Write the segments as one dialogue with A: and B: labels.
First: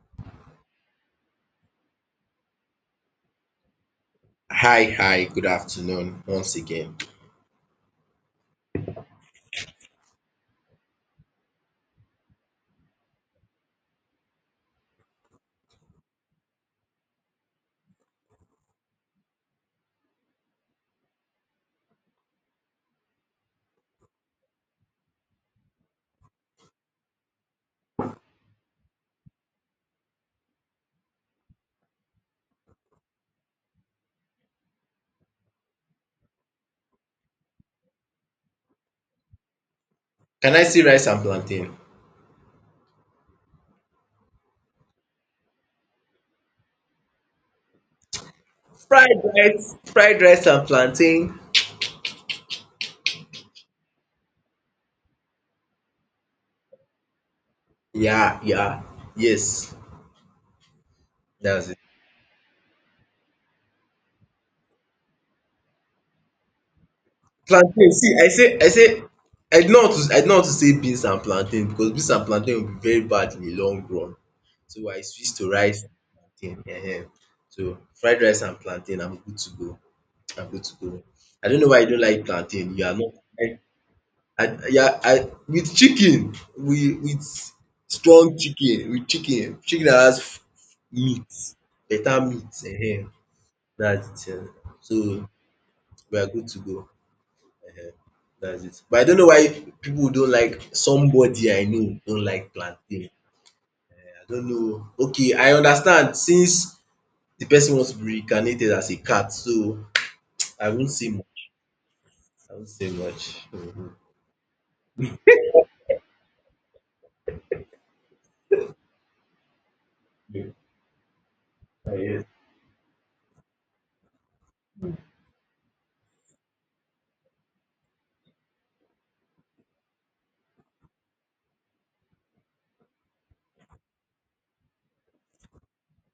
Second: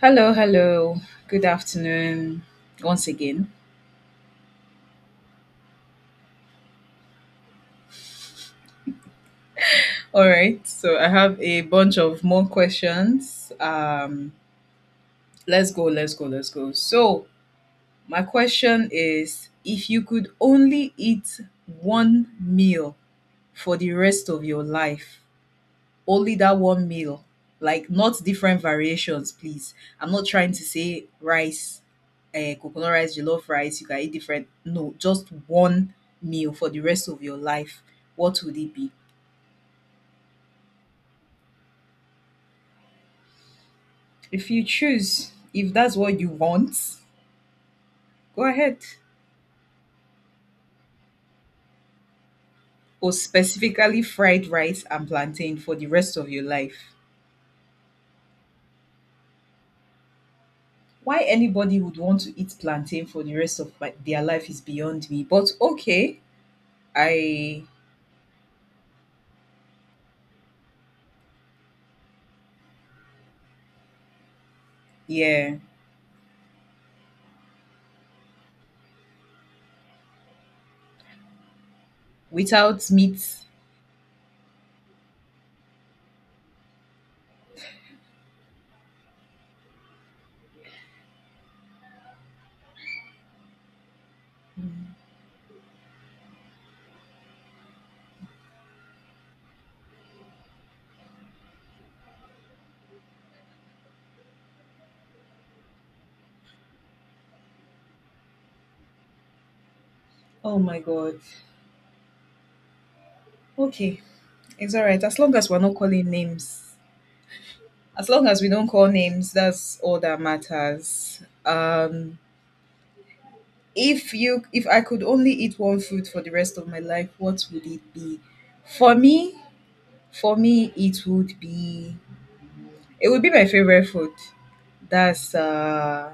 A: Hello, hello. Good afternoon once again.
B: Hi, hi, good afternoon once again.
A: All right, so I have a bunch of more questions. Let's go. So, my question is, if you could only eat one meal for the rest of your life, only that one meal. Like not different variations, please. I'm not trying to say rice, coconut rice, jollof rice. You can eat different. No, just one meal for the rest of your life. What would it be?
B: Can I see rice and plantain?
A: If you choose, if that's what you want, go ahead.
B: Fried rice and plantain.
A: Or specifically fried rice and plantain for the rest of your life.
B: Yeah, yeah, yes,
A: Why
B: that's it.
A: anybody would want to eat plantain for the rest of my, their life is beyond me. But okay, I
B: Plantain, see, I say, I don't want to say beans and plantain because beans and plantain will be very bad in the long run. So I switch to
A: yeah,
B: rice and plantain. Ehen. So fried rice and plantain, I'm good to go. I'm good to go. I don't know why you don't like plantain. You
A: without
B: are not.
A: meat.
B: I, yeah, I with chicken, we with strong chicken, with chicken dat has meat, better meat. Ehen, that's it. So we are good to go. That's it, but I don't know why people don't like, somebody I know don't like plantain. I don't know. Okay, I understand, since the person wants to be reincarnated as a cat. So
A: Oh
B: I
A: my
B: won't say
A: god.
B: much. I won't say much.
A: Okay, it's all right. As long as we're not calling names, as long as we don't call names, that's all that matters. If I could only eat one food for the rest of my life, what would it be? For me, for me, it would be my favorite food. That's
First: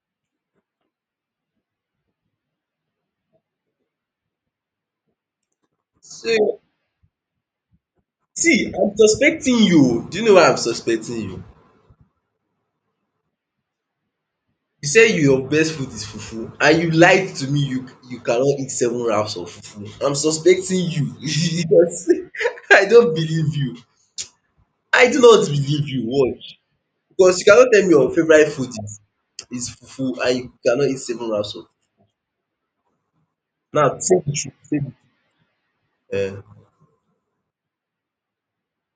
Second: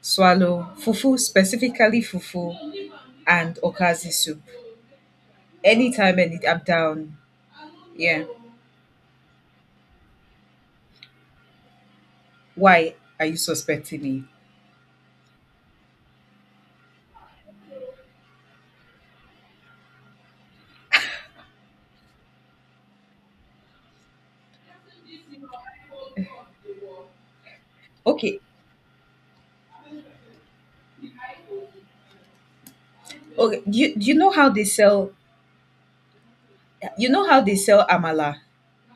A: swallow fufu, specifically fufu and okazi soup. Anytime, any, I'm
B: So,
A: down. Yeah.
B: see, I'm suspecting you. Do you know why I'm suspecting you?
A: Why are you suspecting me?
B: You say your best food is fufu and you lied to me. You cannot eat seven wraps of fufu. I'm suspecting you because I don't believe you. I do not believe you, watch, because you cannot tell me your
A: Okay.
B: favourite food is fufu and you cannot eat seven wraps of.
A: Okay. Do you,
B: Now
A: do you
B: say
A: know
B: the
A: how
B: truth,
A: they
B: say
A: sell,
B: the
A: you know how they sell amala?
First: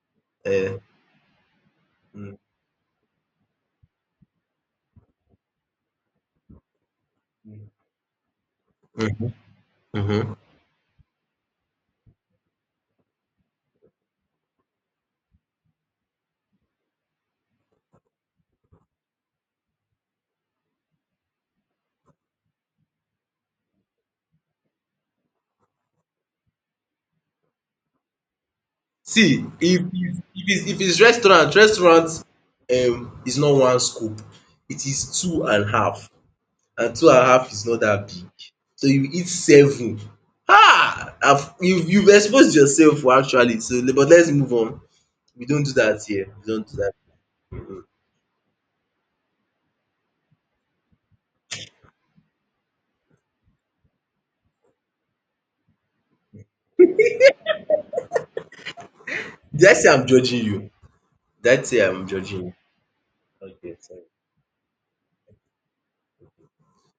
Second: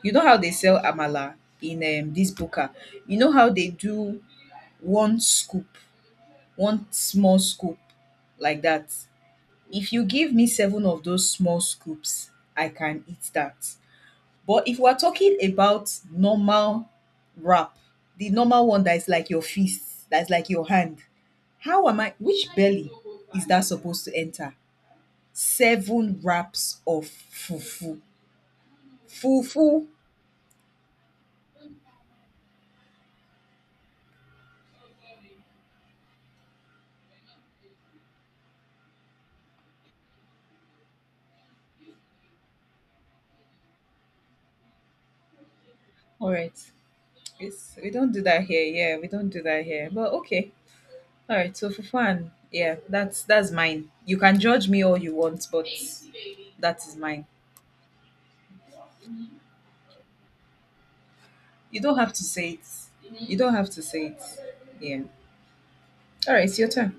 A: You know how they sell
B: truth.
A: amala in
B: um
A: this
B: um
A: buka? You know how they do one scoop, one small scoop like that.
B: mhm.
A: If you
B: Mhm.
A: give me seven of those small scoops, I can eat that. But if we're talking about normal wrap, the normal one that is like your fist, that's like your hand, how am I, which belly is that supposed to enter? Seven wraps of fufu.
B: See,
A: Fufu.
B: if it's restaurant, is not one scoop, it is two and half. And two and a half is not that big. So you eat seven. Ah! You've exposed yourself, actually. So, but let's move on. We don't do that here.
A: All right.
B: We don't do that.
A: It's, we don't do that here. Yeah, we don't do that here. But okay. All right. So fufu and yeah, that's mine. You can judge me all you want, but that is mine.
B: Did I say I'm judging you? Did I
A: You
B: say
A: don't
B: I'm
A: have to
B: judging
A: say
B: you?
A: it. You don't have
B: Okay,
A: to
B: sorry.
A: say it. Yeah. All right. It's your turn.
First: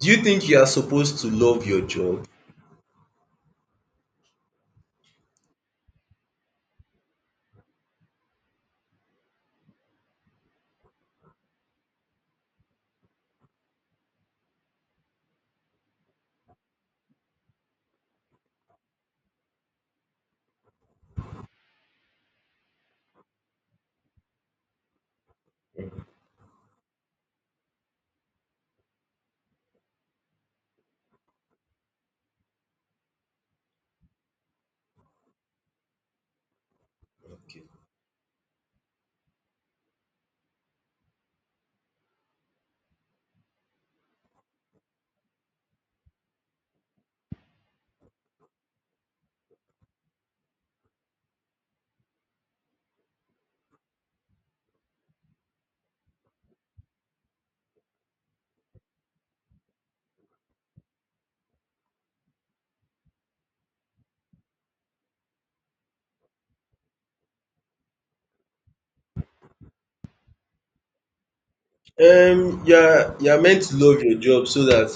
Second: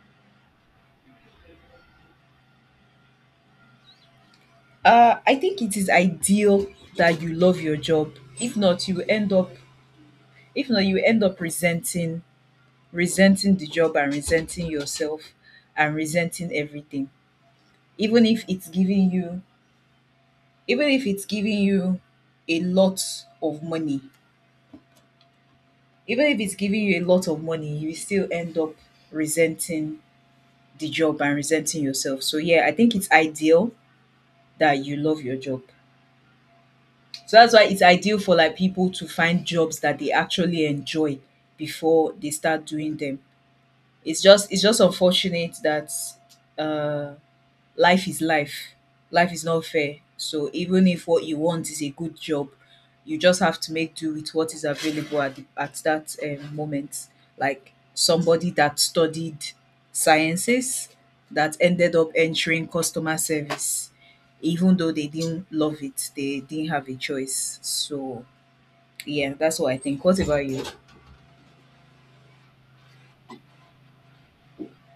B: Do you think you are supposed to love your job?
A: I think it is ideal that you love your job. If not, you end up. If not, you end up resenting the job and resenting yourself and resenting everything, even if it's giving you even if it's giving you a lot of money, even if it's giving you a lot of money, you still end up resenting the job and resenting yourself. So yeah, I think it's ideal that you love your job, so that's why it's ideal for like people to find jobs that they actually enjoy before they start doing them. It's just unfortunate that uh life is life. Life is not fair. So even if what you want is a good job, you just have to make do with what is available at that moment. Like somebody that studied sciences that ended up entering customer service, even though they didn't love it, they didn't have a choice. So yeah, that's what I think. What about you?
B: Okay. You are meant to love your job so that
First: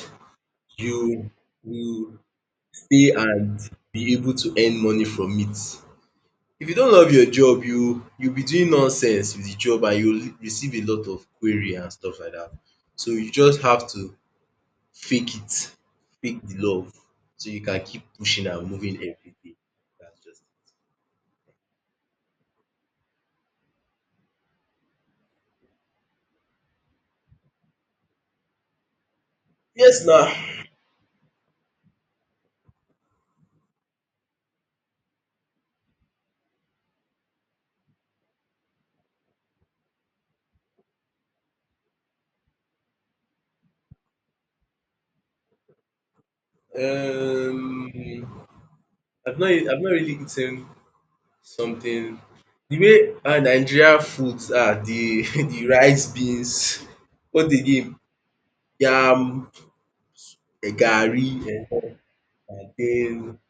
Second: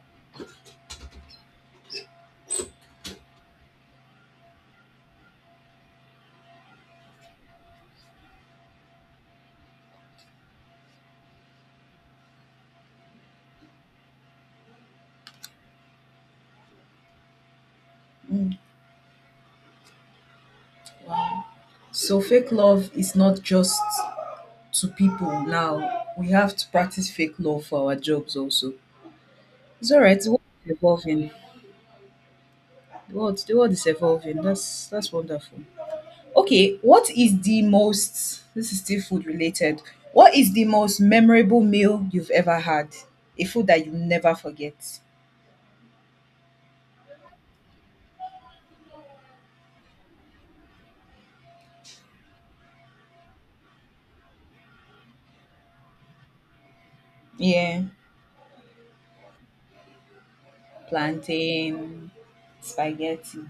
B: you you stay and be able to earn money from it. If you don't love your job, you be doing nonsense with the job and you will receive a lot of query and stuff like that. So you just have to fake it, fake the love, so you can keep pushing
A: Mm.
B: and moving every day. That's just.
A: So fake love is not just to people now. We have to practice fake love for our jobs also. It's all
B: Yes
A: right. The
B: now.
A: world is evolving. The world is evolving. That's wonderful. Okay, what is the most? This is still food related. What is the most memorable meal you've ever had? A food that you never forget.
B: um I've not really eaten something the way, ah, Nigeria foods are: the the rice, beans, what
A: Yeah,
B: again, yam, eh, garri,
A: plantain,
B: and then.
A: spaghetti.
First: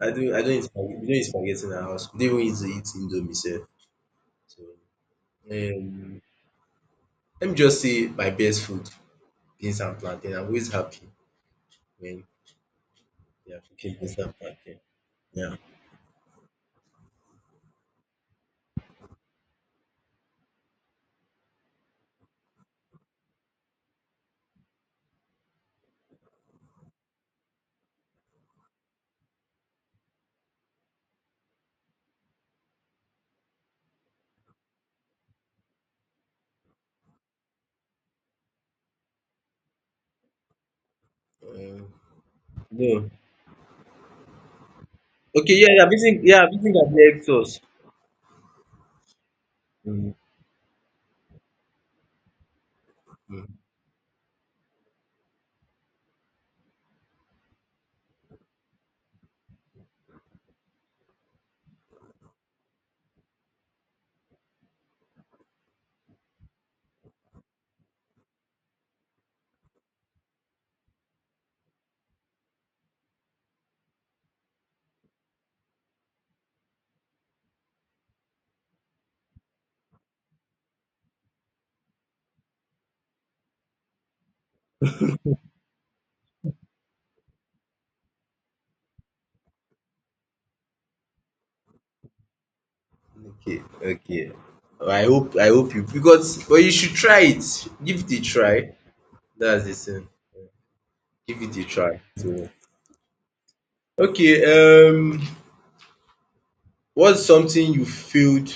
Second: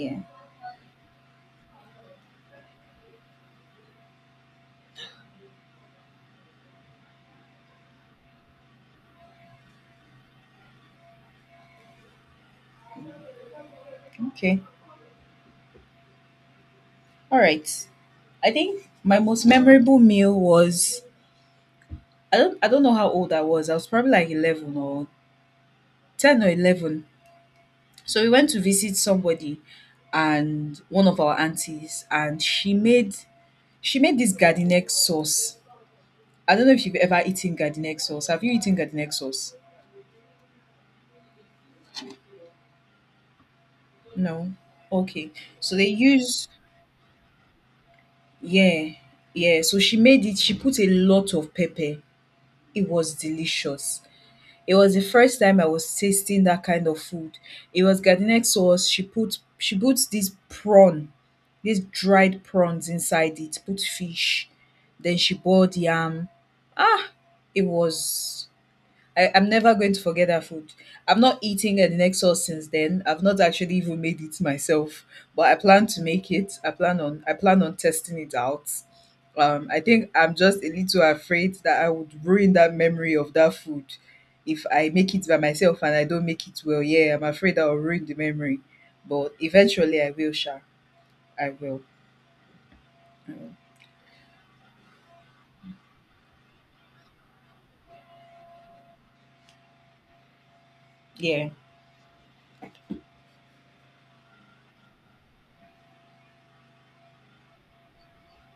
B: I don't I don't eat spaghetti. We don't eat spaghetti in our house. We don't even eat indomie sef. So, um let me just say my best food, beans and plantain. I'm always happy when they are cooking beans and
A: Okay.
B: plantain. Yeah.
A: All right. I think my most memorable meal was, I don't know how old I was. I was probably like 11 or 10 or 11. So we went to visit somebody and one of our aunties and she made, she made this garden egg sauce. I don't know if you've ever eaten garden egg sauce. Have you eaten garden egg sauce?
B: Um no.
A: No. Okay.
B: Okay, yeah,
A: So
B: yeah,
A: they
B: I've eaten, yeah,
A: use,
B: I've eaten garlic sauce.
A: yeah. Yeah. So she
B: Mm,
A: made it, she put a lot of pepper. It was
B: mm.
A: delicious. It was the first time I was tasting that kind of food. It was garlic sauce. She put this prawn, these dried prawns inside it, put fish, then she boiled yam. Ah, it was, I'm never going to forget that food. I'm not eating an Nexus since then. I've not actually even made it myself, but I plan to make it. I plan on testing it out. I think I'm just a little afraid that I would ruin that memory of that food if I make it by myself and I don't make it well. Yeah, I'm afraid I'll ruin the memory, but eventually I will. Sha, I will.
B: Okay, okay. I hope you, because, but you should try it. Give it a try. That's the thing. Give
A: Yeah.
B: it a try. So, okay, what's something you failed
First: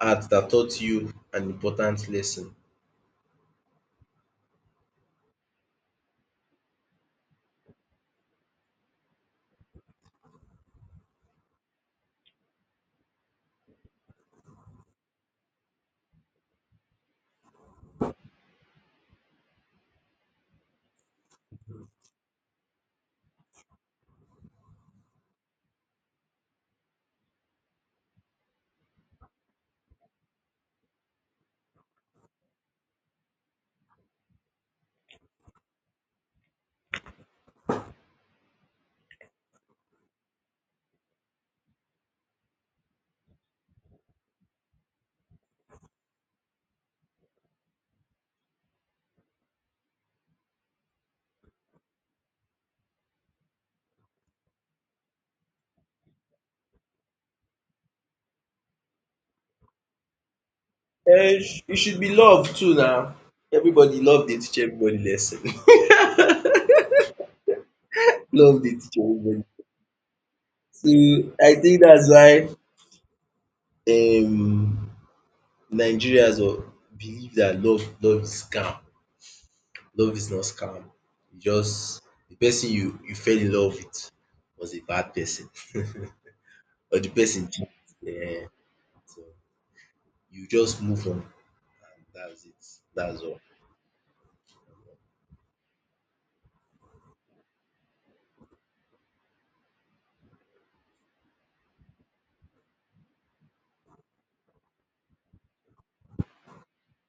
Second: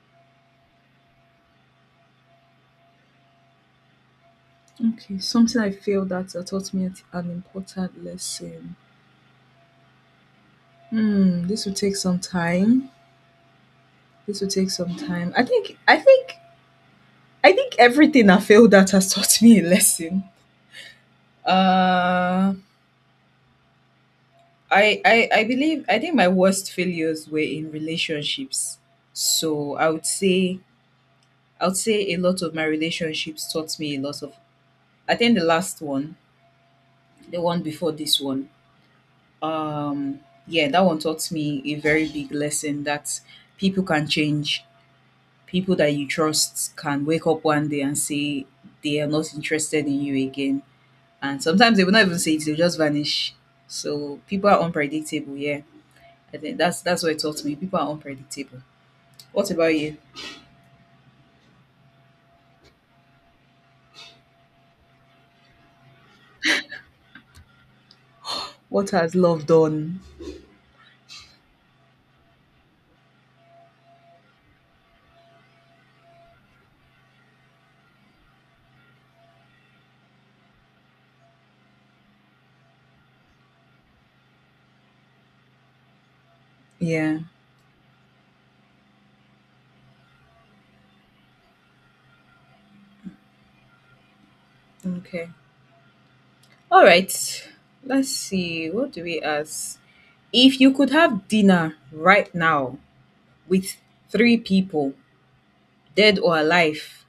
B: at that taught you an important lesson?
A: Okay, something I failed at that taught me an important lesson. Hmm, this will take some time. This will take some time. I think everything I failed at has taught me a lesson. Uh I believe, I think my worst failures were in relationships. So I would say a lot of my relationships taught me a lot of, I think the last one, the one before this one, um yeah, that one taught me a very big lesson that people can change. People that you trust can wake up one day and say they are not interested in you again, and sometimes they will not even say it; they'll just vanish. So people are unpredictable. Yeah, I think that's what it taught me. People are unpredictable. What about you?
B: Eh, it should be love too now. Everybody love dey teach everybody lesson. Love dey
A: What
B: teach
A: has
B: everybody.
A: love done?
B: So I think that's why, um Nigerians, or, believe that love is scam. Love is not scam. You just, the person you fell in love with was a bad person, or the
A: Yeah.
B: person cheat. um so you just move on, and that's it. That's all.
A: Okay. All right. Let's see. What do we ask? If you could have dinner right now with three people, dead or alive,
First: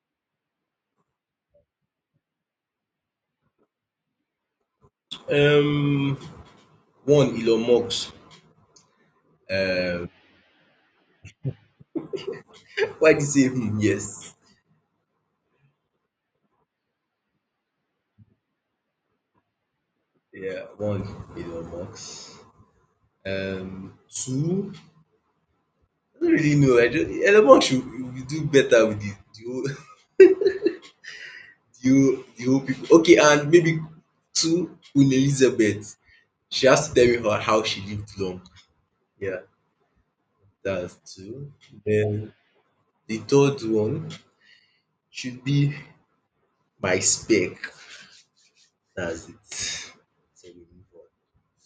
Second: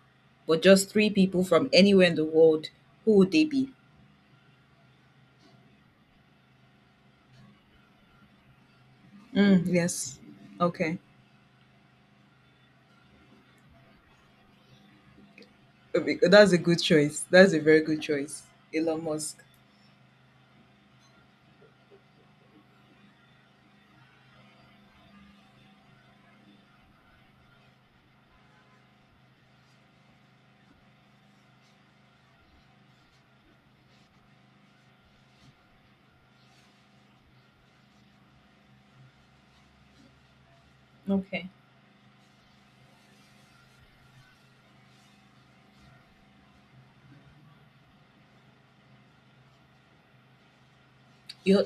A: but just three people from anywhere in the world, who would they be?
B: Um, one Elon Musk.
A: Mm,
B: Um,
A: yes. Okay.
B: why did you say hmm? Yes,
A: Okay, that's a good choice. That's a very good choice. Elon Musk.
B: yeah, one Elon Musk. Two, I don't really know. I don't, Elon Musk should do better with the whole the whole people. Okay, and maybe two Queen Elizabeth. She has to tell me how she lived long. Yeah, that's
A: Okay.
B: two. Then the third one should be my spec. That's it. So we move on.
A: Your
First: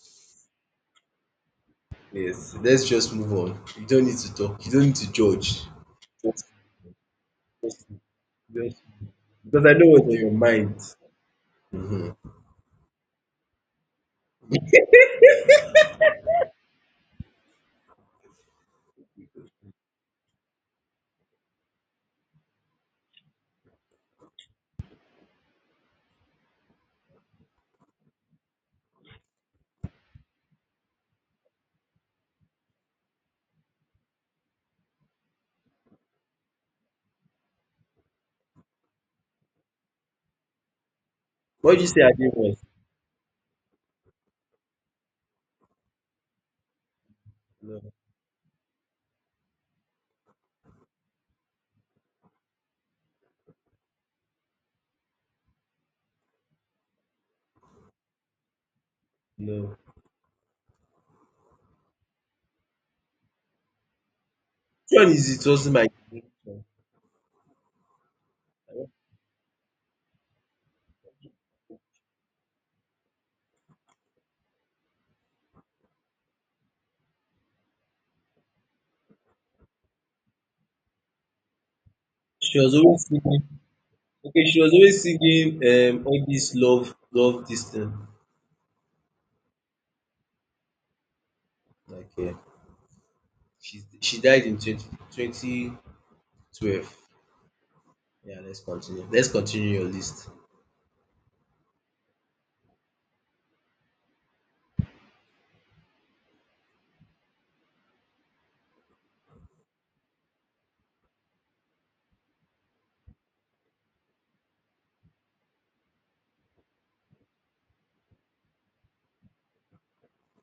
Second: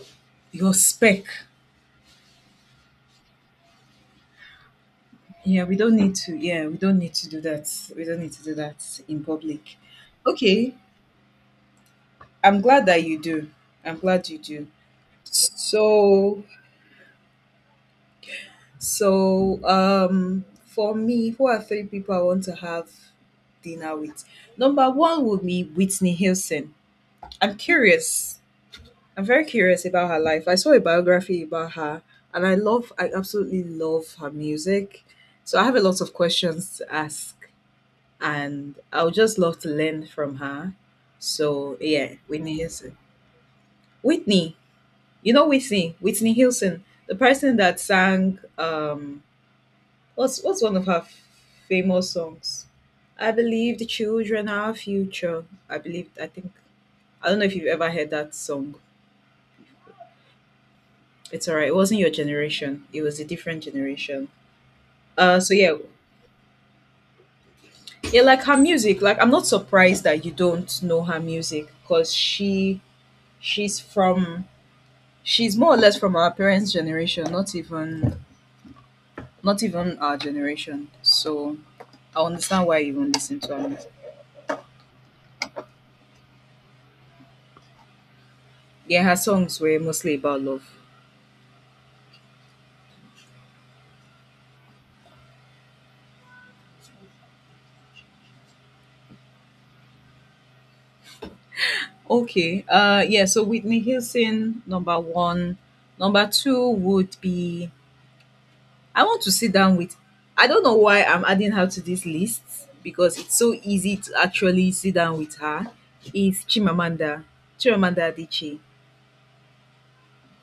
A: your spec.
B: Yes, let's just move on. You don't need to talk. You don't need to judge.
A: Yeah, we don't need to.
B: Just,
A: Yeah, we don't need to do that. We don't need to do
B: just,
A: that in
B: because I
A: public.
B: know what's on your
A: Okay.
B: mind. Hmm.
A: I'm glad that you do. I'm glad you do. So so for me, who are three people I want to have dinner with? Number one would be Whitney Houston. I'm curious I'm very curious about her life. I saw a biography about her, and I absolutely love her music. So I have a lot of questions to ask, and I would just love to learn from her.
B: What
A: So
B: did you say I
A: yeah,
B: did not
A: Whitney
B: was?
A: Houston. Whitney. You know Whitney, Whitney Houston, the person that
B: No,
A: sang um, what's one of her famous songs? I believe the children are our future. I believe, I think, I don't know if you've ever heard that song.
B: no.
A: It's all right. It wasn't your generation. It was a different generation.
B: Which one is
A: Uh,
B: it
A: so yeah,
B: wasn't my generation?
A: yeah, like her music. Like I'm not surprised that you don't know her music because she's from she's more or less from our parents' generation. Not even, not even our generation. So I
B: She
A: understand
B: was
A: why you
B: always
A: don't listen
B: singing.
A: to her music.
B: Okay, she was always singing, all this love this thing.
A: Yeah, her songs were mostly about love.
B: Like, yeah. She died in twenty twenty twelve. Yeah, let's continue. Let's continue your list.
A: Okay. Yeah. So Whitney Houston, number one. Number two would be, I want to sit down with, I don't know why I'm adding her to this list because it's so easy to actually sit down with her. Is Chimamanda, Chimamanda Adichie.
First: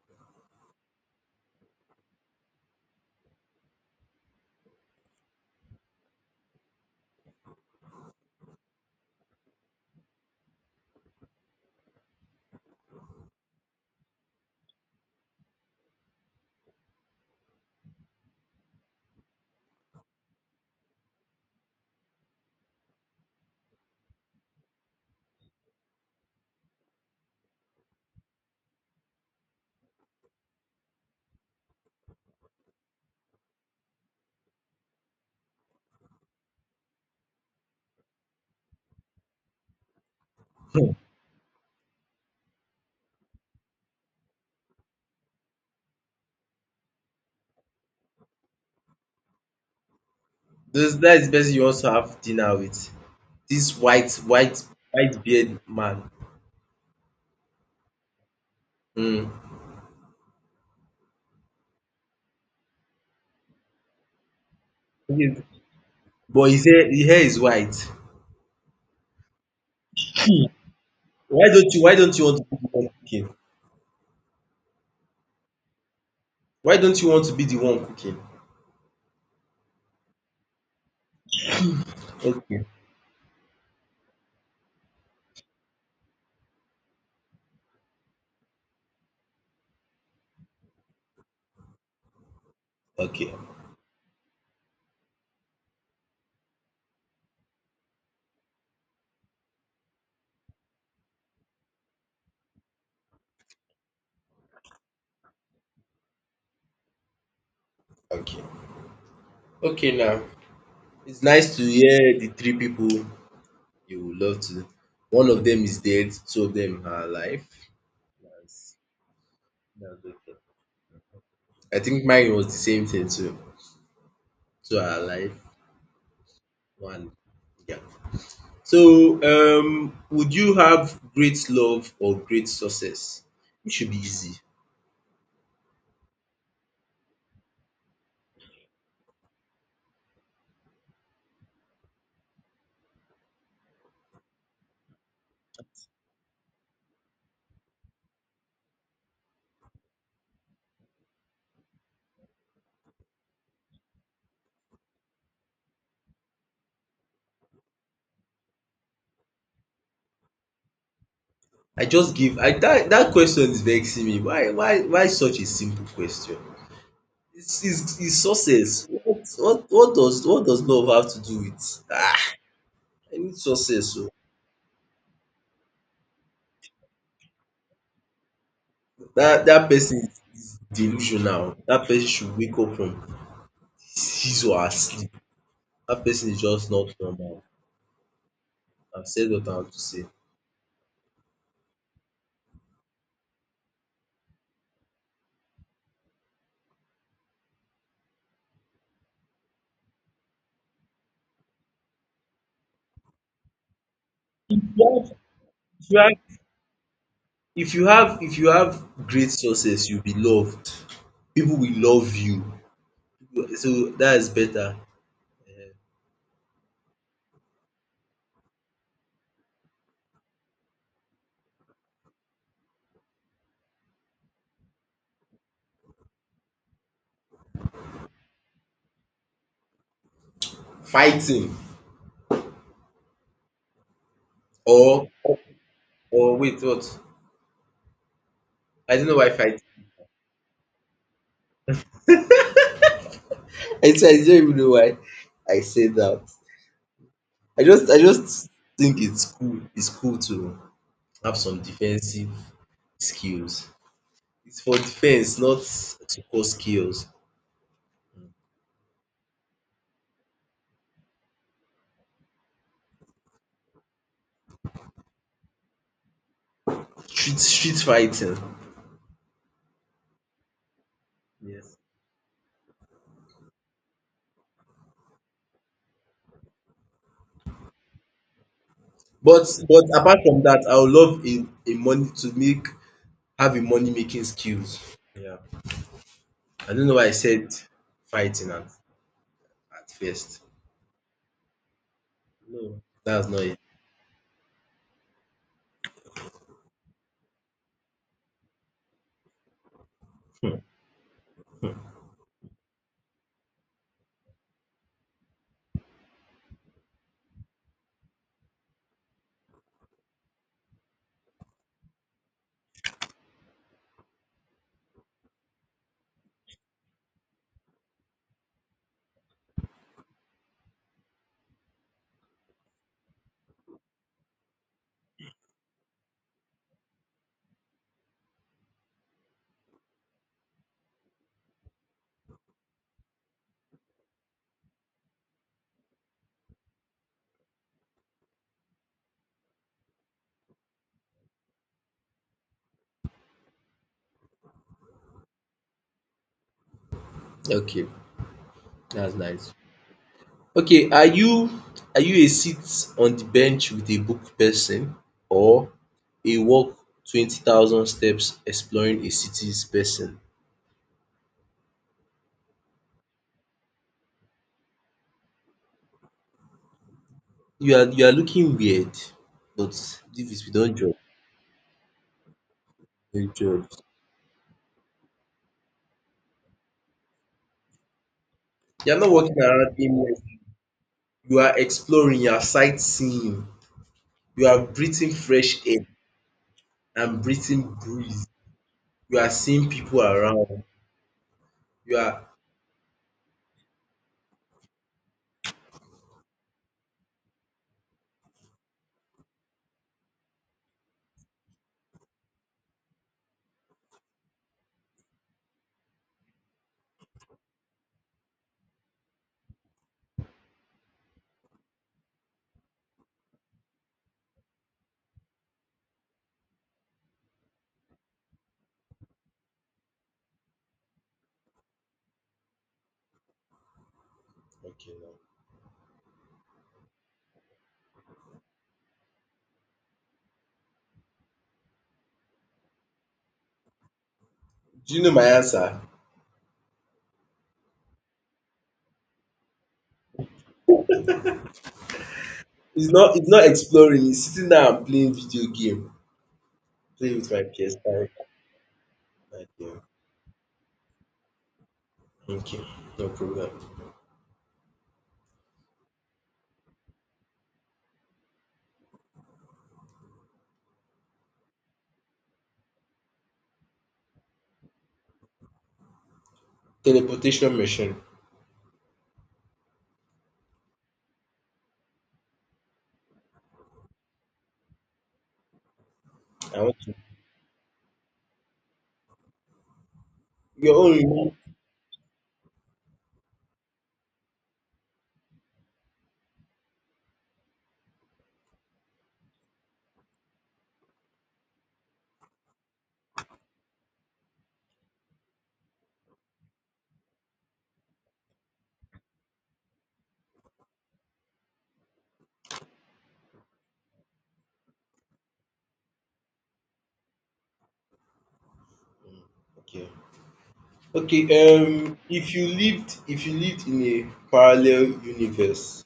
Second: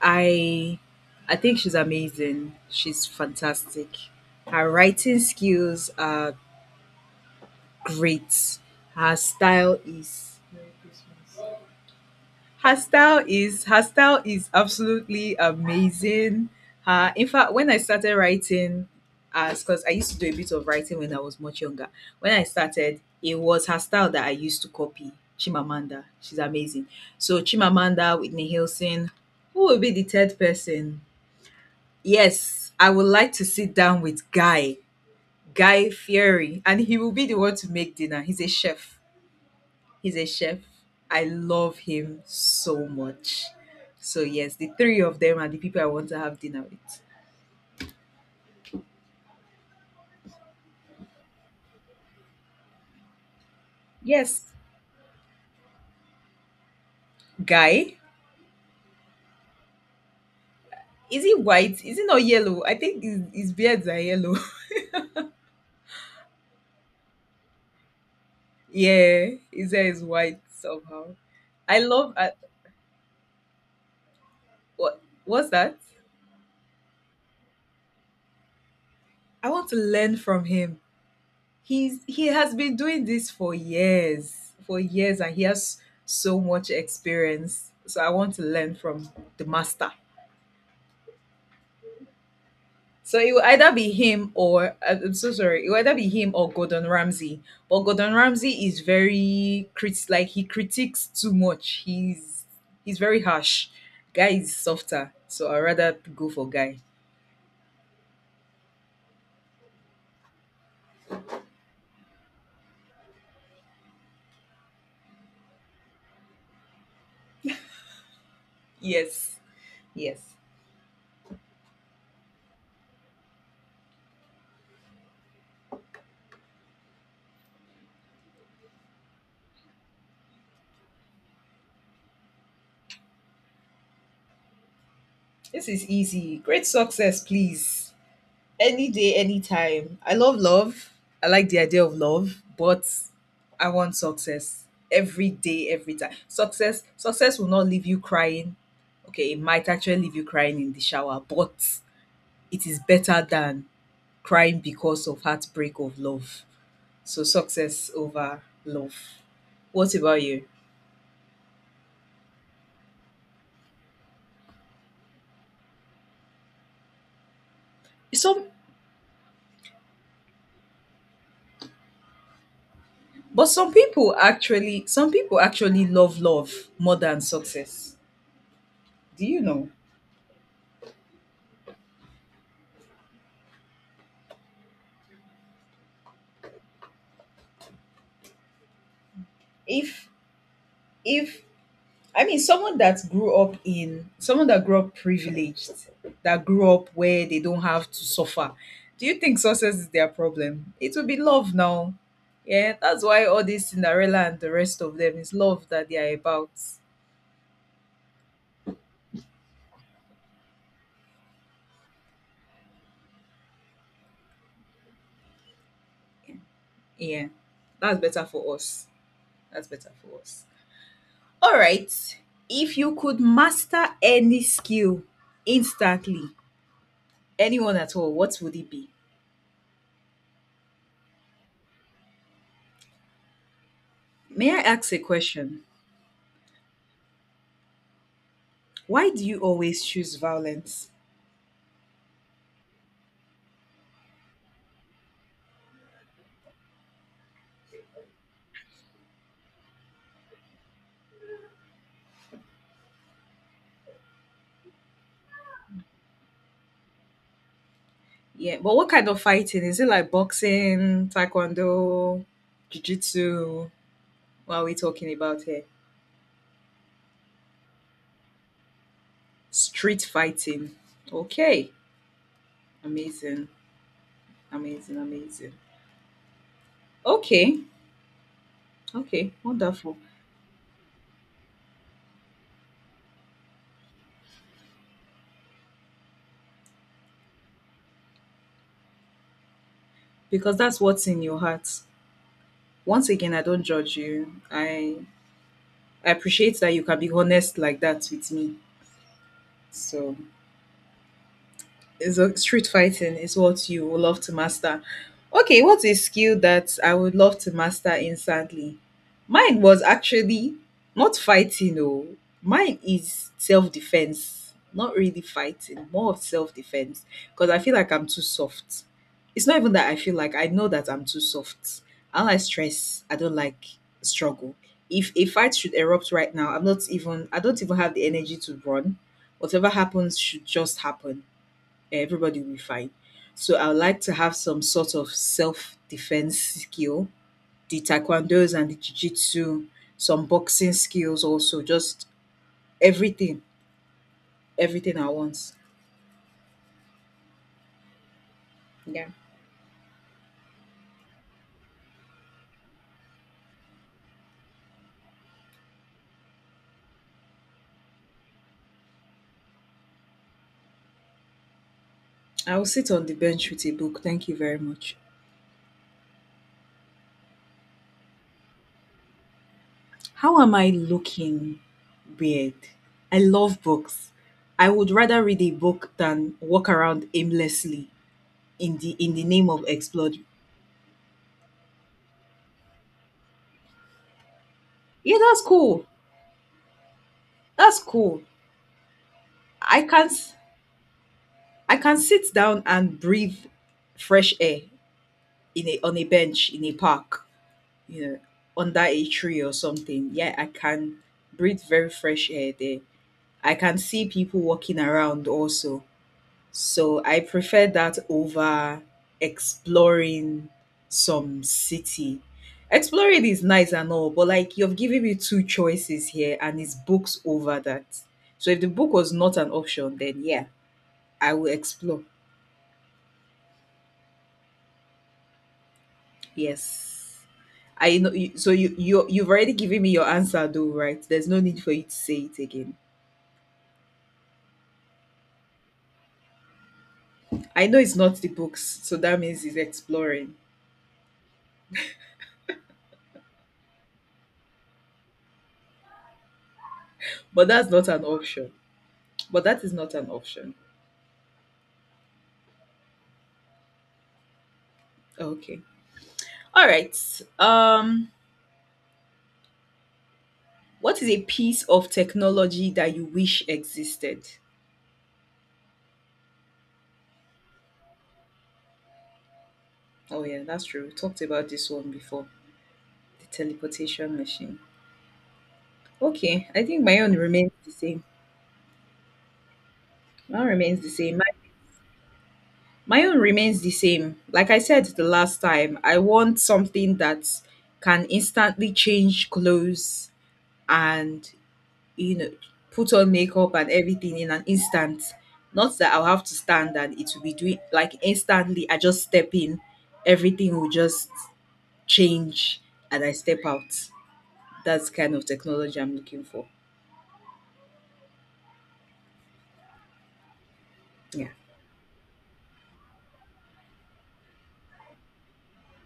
A: I I think she's amazing. She's fantastic. Her writing skills are great. Her style is her style is absolutely amazing. In fact, when I started writing, as because I used to do a bit of writing when I was much younger. When I started, it was her style that I used to copy. Chimamanda, she's amazing. So Chimamanda, Whitney Houston. Who will be the third person? Yes, I would like to sit down with Guy, Guy Fieri, and he will be the one to make dinner. He's a chef. He's a chef.
B: Hmm.
A: I love him so much. So yes, the three of them are the people I want to have dinner with.
B: Those, that is the person you also have dinner with. This white,
A: Yes,
B: white, white beard man.
A: guy.
B: Hmm.
A: Is he white? Is he not yellow? I think his beards are yellow.
B: Yes, but his hair is white.
A: yeah, his hair is white somehow.
B: Why don't
A: I
B: you why
A: love.
B: don't you want to be the one cooking?
A: What? What's that?
B: Why don't you want to be the one cooking?
A: I want to learn from him. He's, he has
B: Okay,
A: been doing this for years, and he has so much experience. So I want to learn from the master. So
B: okay,
A: it will either be him or I'm so sorry. It will either be him or Gordon Ramsay. But Gordon Ramsay is very crit, like he critiques too much. He's very harsh. Guy is softer, so I rather go for guy.
B: okay. Okay now. It's nice to hear the three people you would love to, one of them is dead, two of them are alive. That's
A: Yes,
B: that's
A: yes.
B: okay. I think mine was the same thing too. Two are alive, one, yeah. So, would you have great love or great success? It should be easy.
A: This is easy. Great success, please. Any day, anytime. I love love. I like the idea of love, but I want success every day, every time. Success, success will not leave you crying. Okay, it might actually leave you crying in the shower, but it is better than crying because of heartbreak of love. So success over love. What about you?
B: I just give, I, that question is vexing me. Why such a simple question? It's
A: Some,
B: success. What does love have to do with, ah. I need
A: but
B: success. So,
A: some people actually love more than success. Do you
B: that
A: know?
B: that person is delusional. That person should wake up from his or her sleep. Dat person is just not normal. I've said what I have to say.
A: If if someone that grew up privileged, that grew up where they don't have to suffer. Do you think success is their problem? It will be love now. Yeah, that's why all this Cinderella and the rest of
B: Yes,
A: them is love that they are
B: right.
A: about.
B: If you have great success, you'll be loved. People will love you. So that is better.
A: Yeah, that's better for us. That's better for us. All right. If you could master any skill instantly, anyone at all, what would it be?
B: Fighting.
A: May I ask a
B: or
A: question?
B: Or wait, what? I didn't
A: Why
B: know
A: do
B: why
A: you
B: fi
A: always choose violence?
B: I said, I don't even know why I said that. I just think it's cool. It's cool to have some defensive skills. It's for defense, not to cause chaos.
A: Yeah, but what kind of fighting? Is it like boxing, taekwondo, jiu-jitsu? What are we talking about here?
B: Street fighting.
A: Street fighting. Okay.
B: Yes.
A: Amazing. Amazing. Amazing. Okay. Okay.
B: But
A: Wonderful.
B: apart from that, I would love a money to make, have a money making skills. Yeah. I don't know why I said fighting at first.
A: Because that's what's in your heart.
B: No,
A: Once
B: that's
A: again,
B: not
A: I
B: it.
A: don't judge you. I appreciate that you can be honest like that with me. So
B: Hmm.
A: is a street fighting is what you would love to master. Okay, what's a skill that I would love to master instantly? Mine was actually not fighting, oh. Mine is self defense, not really fighting, more of self defense because I feel like I'm too soft. It's not even that I feel like I know that I'm too soft. I don't like stress. I don't like struggle. If a fight should erupt right now, I'm not even. I don't even have the energy to run. Whatever happens should just happen everybody will be fine. So I would like to have some sort of self-defense skill, the taekwondos and the jiu-jitsu, some boxing skills also, just everything, everything at once.
B: Okay,
A: Yeah.
B: that's nice. Okay, are you a sit on the bench with a book person, or a walk 20,000 steps exploring a city's person?
A: I will sit on the bench with a book. Thank you very much.
B: You are looking weird, but if
A: How
B: it's, we
A: am I
B: don't judge,
A: looking weird? I
B: don't
A: love
B: judge.
A: books. I would rather read a book than walk around aimlessly in the
B: You're not
A: in the
B: walking
A: name of
B: around
A: explode.
B: aimlessly. You are exploring, you are sightseeing, you are breathing
A: Yeah, that's
B: fresh air
A: cool.
B: and breathing
A: That's cool.
B: breeze. You are seeing
A: I
B: people
A: can't
B: around.
A: I
B: You
A: can
B: are
A: sit down and breathe fresh air in a on a bench in a park, you know, under a tree or something. Yeah, I can breathe very fresh air there. I can see people walking around also. So I prefer that over exploring some city. Exploring is nice and all, but like you've given me two choices here and it's books over that. So if the book was not an option, then yeah, I will explore.
B: okay now.
A: Yes. I know you, so you've already given me your answer though, right? There's no need for you to say it again.
B: Do you know my answer?
A: I know it's not the books, so that means it's exploring.
B: It's not exploring, it's sitting down and playing video game. Play with my
A: But that's not an
B: PS5.
A: option. But
B: I
A: that is
B: do.
A: not an option.
B: Thank you. No problem.
A: Okay. All right. Um what is a piece of technology that you wish existed?
B: Teleportation machine.
A: Oh yeah, that's true. We talked about this one before. The teleportation machine. Okay,
B: I
A: I
B: want
A: think
B: to,
A: my own remains the same. Mine
B: your
A: remains the
B: own, you
A: same.
B: know?
A: My own remains the same. Like I said the last time, I want something that can instantly change clothes and, you know, put on makeup and everything in an instant. Not that I'll have to stand and it will be doing like instantly. I just step in, everything will just change and I step out. That's kind of technology I'm looking for.
B: Okay. Okay.
A: Yeah.
B: If you lived in a parallel universe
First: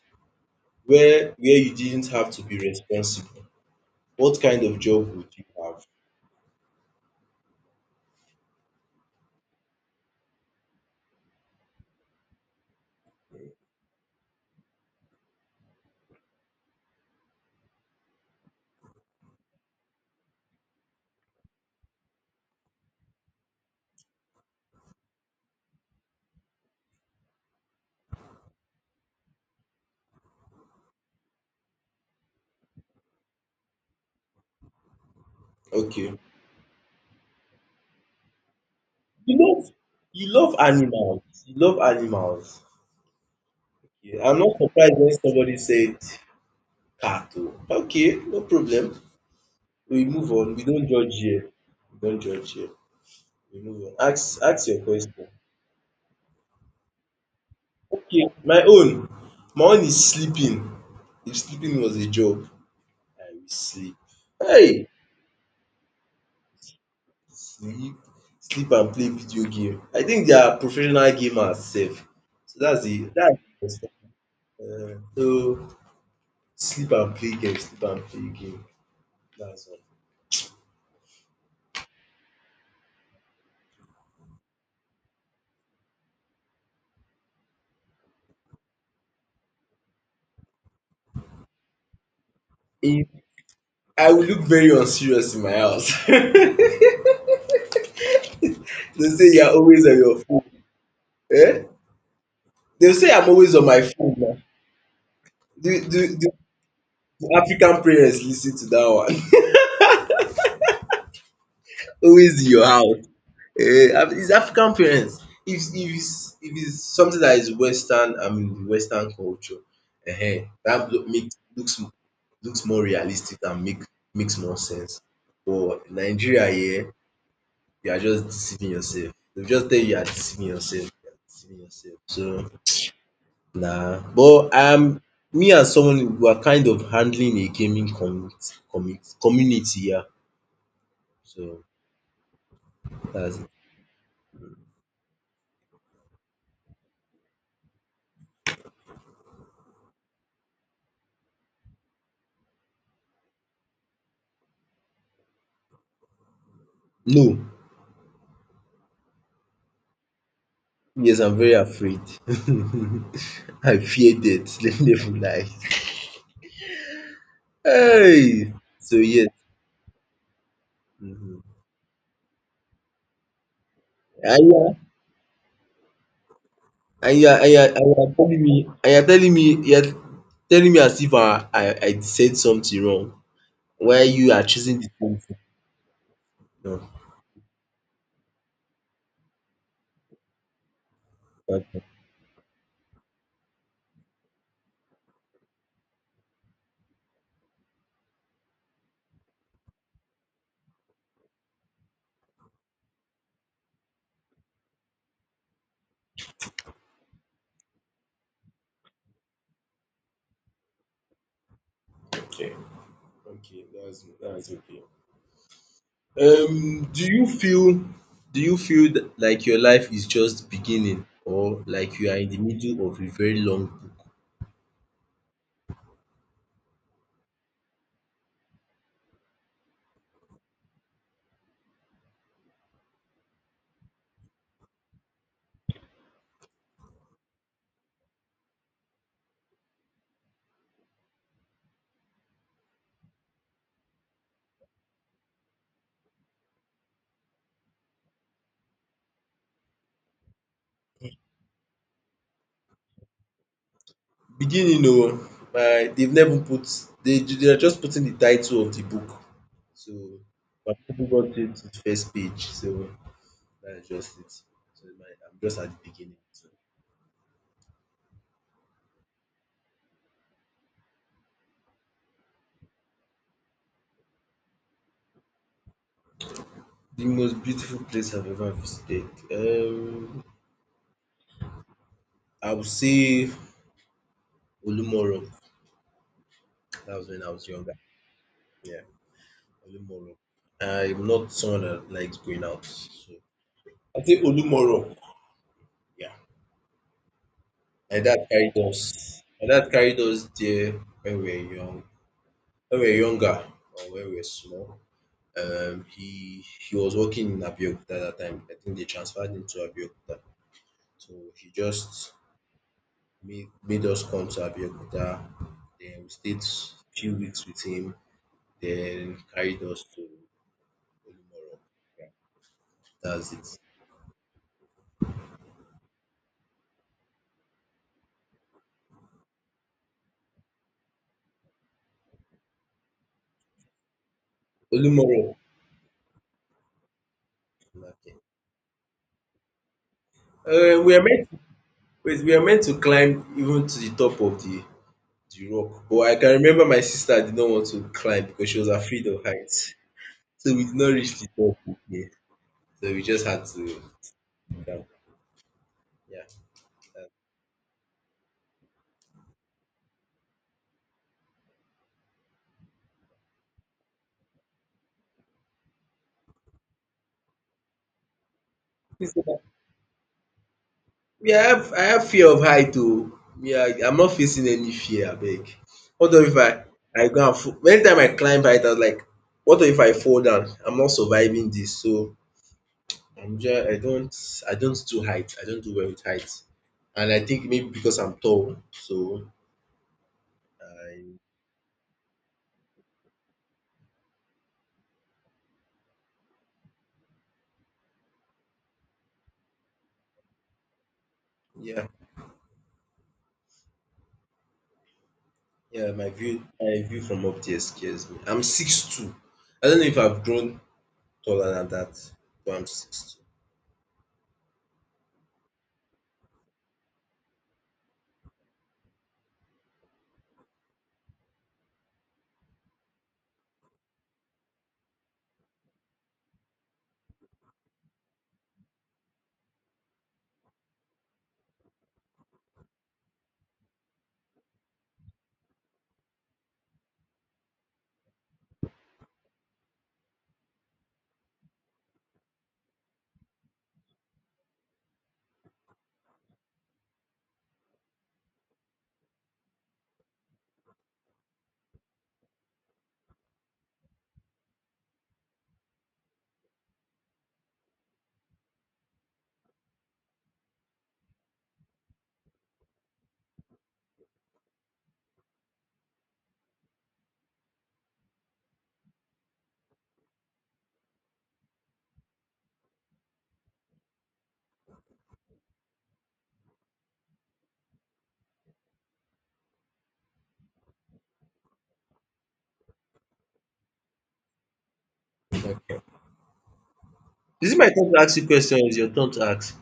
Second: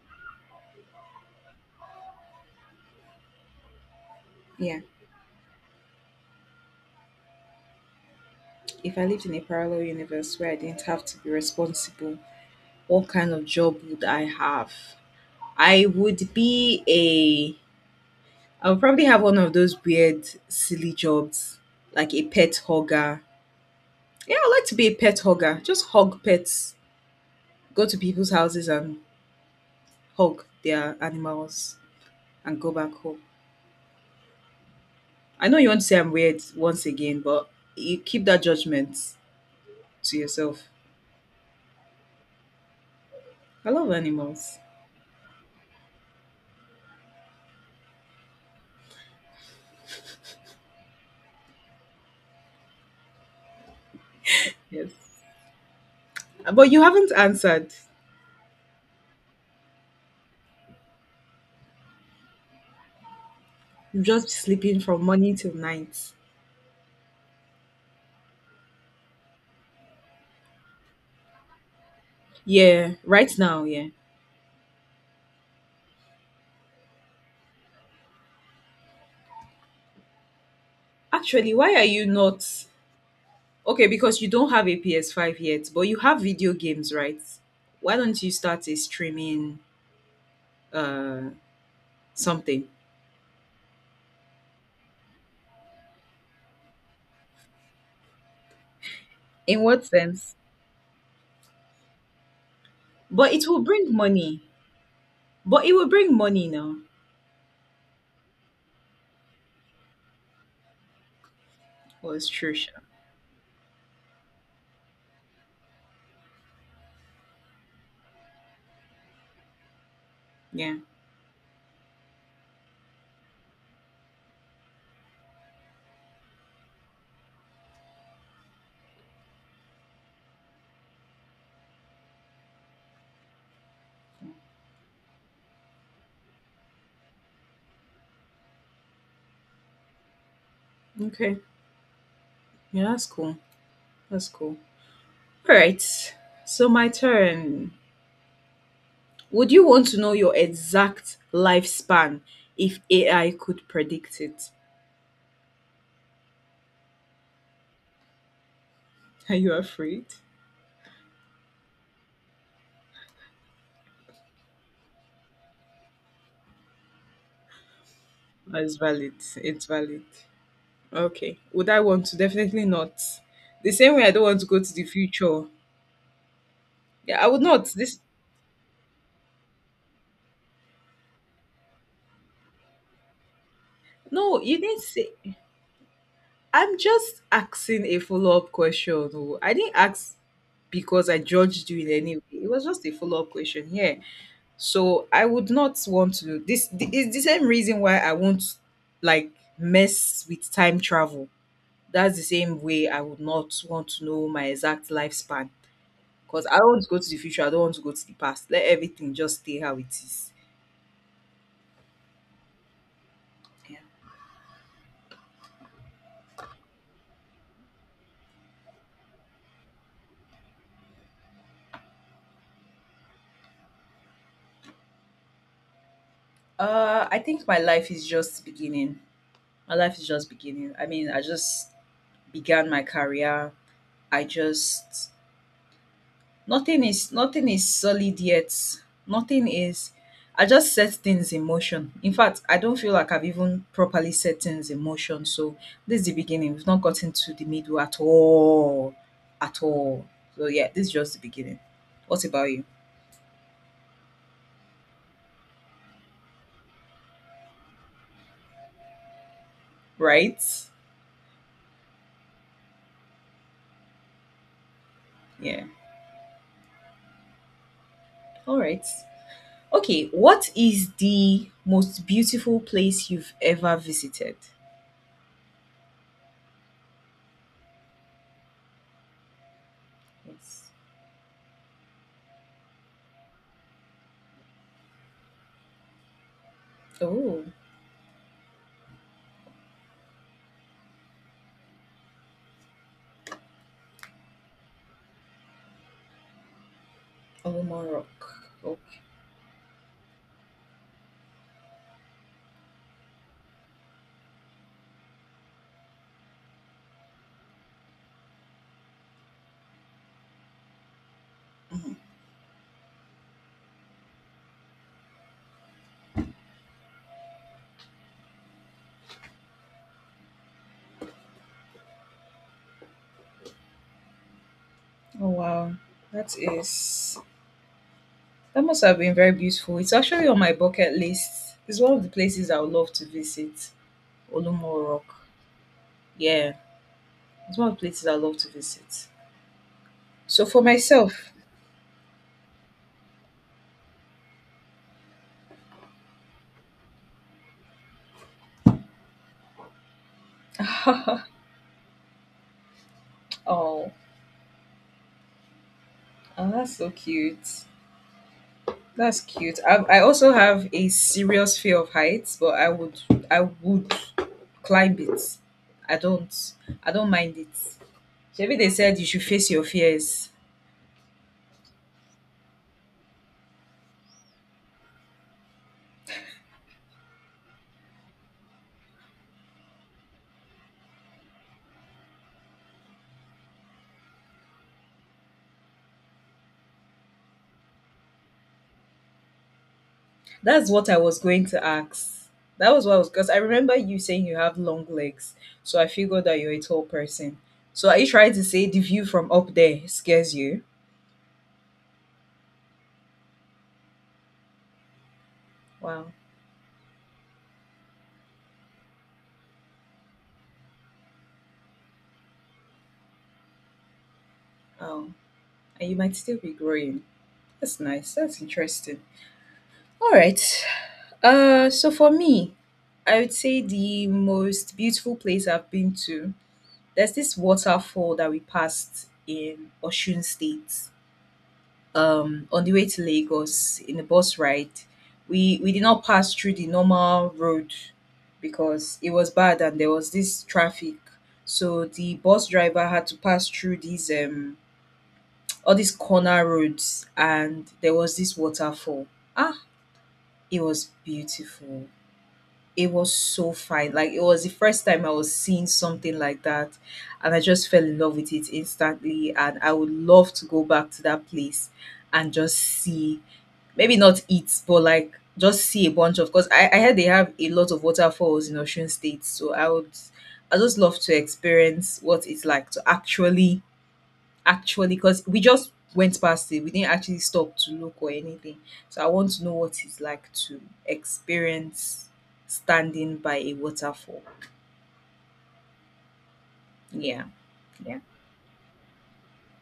B: where you didn't have to be responsible, what kind of
A: Yeah.
B: job would you have?
A: If I lived in a parallel universe where I didn't have to be responsible, what kind of job would I have? I would be a. I would probably have one of those weird, silly jobs, like a pet hugger. Yeah, I'd like to be a pet hugger. Just hug pets. Go to people's houses and hug their animals and go back home. I know you want to say I'm
B: Okay.
A: weird once again, but you keep that judgment
B: You love
A: to
B: you love
A: yourself.
B: animals. You love animals.
A: I love
B: Okay. I'm not
A: animals.
B: surprised when somebody said cat. Oh. Okay, no problem. We move on. We don't judge here. We don't judge here. We move on. Ask your
A: Yes.
B: question.
A: But you haven't answered.
B: Okay, my own, my own is sleeping. If sleeping was a job, I will sleep.
A: You've just sleeping
B: Hey!
A: from morning till night.
B: Sleep, sleep and play video game. I think they are professional gamers sef. So that's
A: Yeah,
B: the,
A: right
B: that's the
A: now, yeah.
B: question. So, sleep and play game, sleep and play game. That's all.
A: Actually, why are you not Okay, because you don't have a PS5 yet, but you have video games, right? Why don't you start a streaming uh something?
B: If, I will look very unserious in my house. They say you are
A: In what
B: always on your
A: sense?
B: phone. um they say I'm
A: But it
B: always
A: will
B: on my
A: bring
B: phone na.
A: money. But
B: Do
A: it will
B: do
A: bring
B: do
A: money now.
B: African parents lis ten to that one?
A: Well, it's
B: Always in
A: true,
B: your
A: sha.
B: house. It's African parents. If it's something that is western, I mean, western culture,
A: Yeah.
B: dat make looks looks more realistic and makes more sense. But Nigeria here, you are just deceiving yourself. Dey just tell you, you are deceiving yourself, you are deceiving yourself. So, nah. But, me and someone, we are kind of handling a gaming community, community here.
A: Okay.
B: So
A: Yeah, that's cool.
B: that's it.
A: That's cool. All right. So my turn. Would you want to know your exact lifespan if AI could predict it?
B: No.
A: Are you afraid?
B: Yes, I'm very afraid. I fear death, let me even lie. Hey!
A: It's
B: So
A: valid.
B: yes.
A: It's valid. Okay.
B: Mhm.
A: Would I want to? Definitely not. The same way I don't want to
B: And you
A: go to
B: are
A: the future.
B: and
A: Yeah, I
B: you are
A: would not. This
B: telling me, you are telling me as if I said something wrong while you
A: No,
B: are
A: you
B: choosing
A: didn't
B: the
A: say.
B: same thing.
A: I'm
B: No.
A: just asking a follow-up question, oh. I didn't ask because I judged you
B: Okay.
A: in any way. It was just a follow-up question. Yeah. So I would not want to it's the same reason why I won't like mess with time travel. That's the same way I would not want to know my exact lifespan, because I don't want to go to the future. I don't want to go to the past. Let everything just stay how it is.
B: Okay. Okay.
A: Yeah.
B: That's okay. Um, do you feel do you feel like your life is just beginning, or like you are in the middle of a very long.
A: I think my life is just beginning. My life is just beginning. I mean, I just began my career. I just nothing is solid yet. Nothing is. I just set things in motion. In fact, I don't feel like I've even properly set things in motion. So this is the beginning. We've not gotten to the middle at all, at all. So yeah, this is just the beginning. What about you?
B: Beginning, oh, my, they've never put, they are just putting the title of the book. So,
A: Right?
B: my people got it to the first page, so that's just it. So, my, I'm just
A: Yeah.
B: at the beginning. So.
A: All right. Okay. What is the most beautiful place you've ever visited?
B: The most beautiful place I've ever visited. Um
A: Yes.
B: I would say Olumoro. That was when I
A: Oh,
B: was younger. Yeah, Olumoro. I'm not someone that likes going out. So I think Olumoro. Yeah.
A: Olomouc
B: My dad
A: Rock.
B: carried
A: Oh.
B: us. My dad carried us there when we were young, when we were younger, or when we were small. um, he he was working in Abeokuta at that time. I think they transferred him to Abeokuta. So he
A: Mhm.
B: just made us come to Abeokuta. Then we stayed few weeks with him. Then carried us to Olumoro. Yeah, that's it.
A: Oh, wow. That is that must have been very beautiful. It's actually on my bucket list. It's one of the places I would love to visit. Olomouc Rock.
B: Olumoro.
A: Yeah, it's one of the places I
B: Okay.
A: love to visit. So for
B: We are meant,
A: myself,
B: wait, we are meant to climb even to the top of the rock. But I can remember my sister did not want to climb because she was afraid of heights. So we did not reach the top there. So we just had to
A: oh,
B: down. Yeah.
A: oh that's so
B: That's.
A: cute. That's cute. I also have a serious fear of heights, but I would climb it. I don't I don't mind it. Shebi they said you
B: It's
A: should
B: okay.
A: face your fears.
B: I have fear of height too. Yeah, I am not facing any fear, I beg. What if I go and fall? Anytime I climb height, I was like, what if I fall down? I'm not surviving this. So I'm just I don't I don't do height. I don't do well with height. And I think maybe because I'm tall. So,
A: That's what I was going to ask. That was what I was because I remember you saying you have long legs, so I figured that you're a tall person. So are you trying to say the view from up there scares you?
B: yeah, yeah, my
A: Wow.
B: view my view from up there scares me. I'm 6'2". I don't know if I've grown taller than that, but I'm six
A: Oh, and you might still be growing. That's nice. That's interesting. All right. So for me, I would say the most beautiful place I've been to, there's this waterfall that we passed in Osun State. On the way to Lagos in the bus ride, we did not pass through the normal road because it was bad and there was this traffic. So the bus driver had to pass through these all these corner roads and there was this waterfall. Ah, it was beautiful. It was so fine. Like it was the first time I was seeing something like that, and I just fell in love with it instantly. And I would love to go back to that place and just see, maybe not eat, but like just see a bunch of. Because I heard they have a lot of waterfalls in Osun State, so I would, I just love to experience what it's like to actually because we just went past it. We didn't actually stop to look or anything. So I want to know what it's like to experience standing by a waterfall.
B: two. Okay.
A: Yeah.
B: Is it my turn to
A: Yeah.
B: ask you question, or is your turn to ask?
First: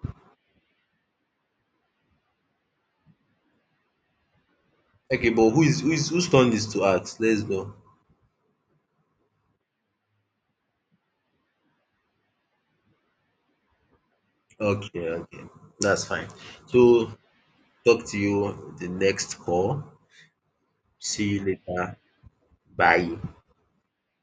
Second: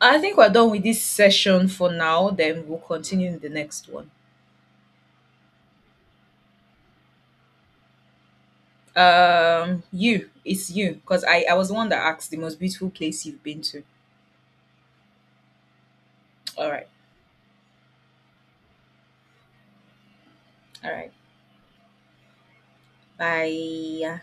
A: I think we're done with this session for now. Then we'll continue in the next one.
B: Okay, but who is, whose turn is to ask? Let's go.
A: You, it's you, because I was the one that asked the most beautiful place you've been to.
B: Okay, okay. That's fine.
A: All right.
B: So talk to you the next call.
A: All right.
B: See you later. Bye.
A: Bye.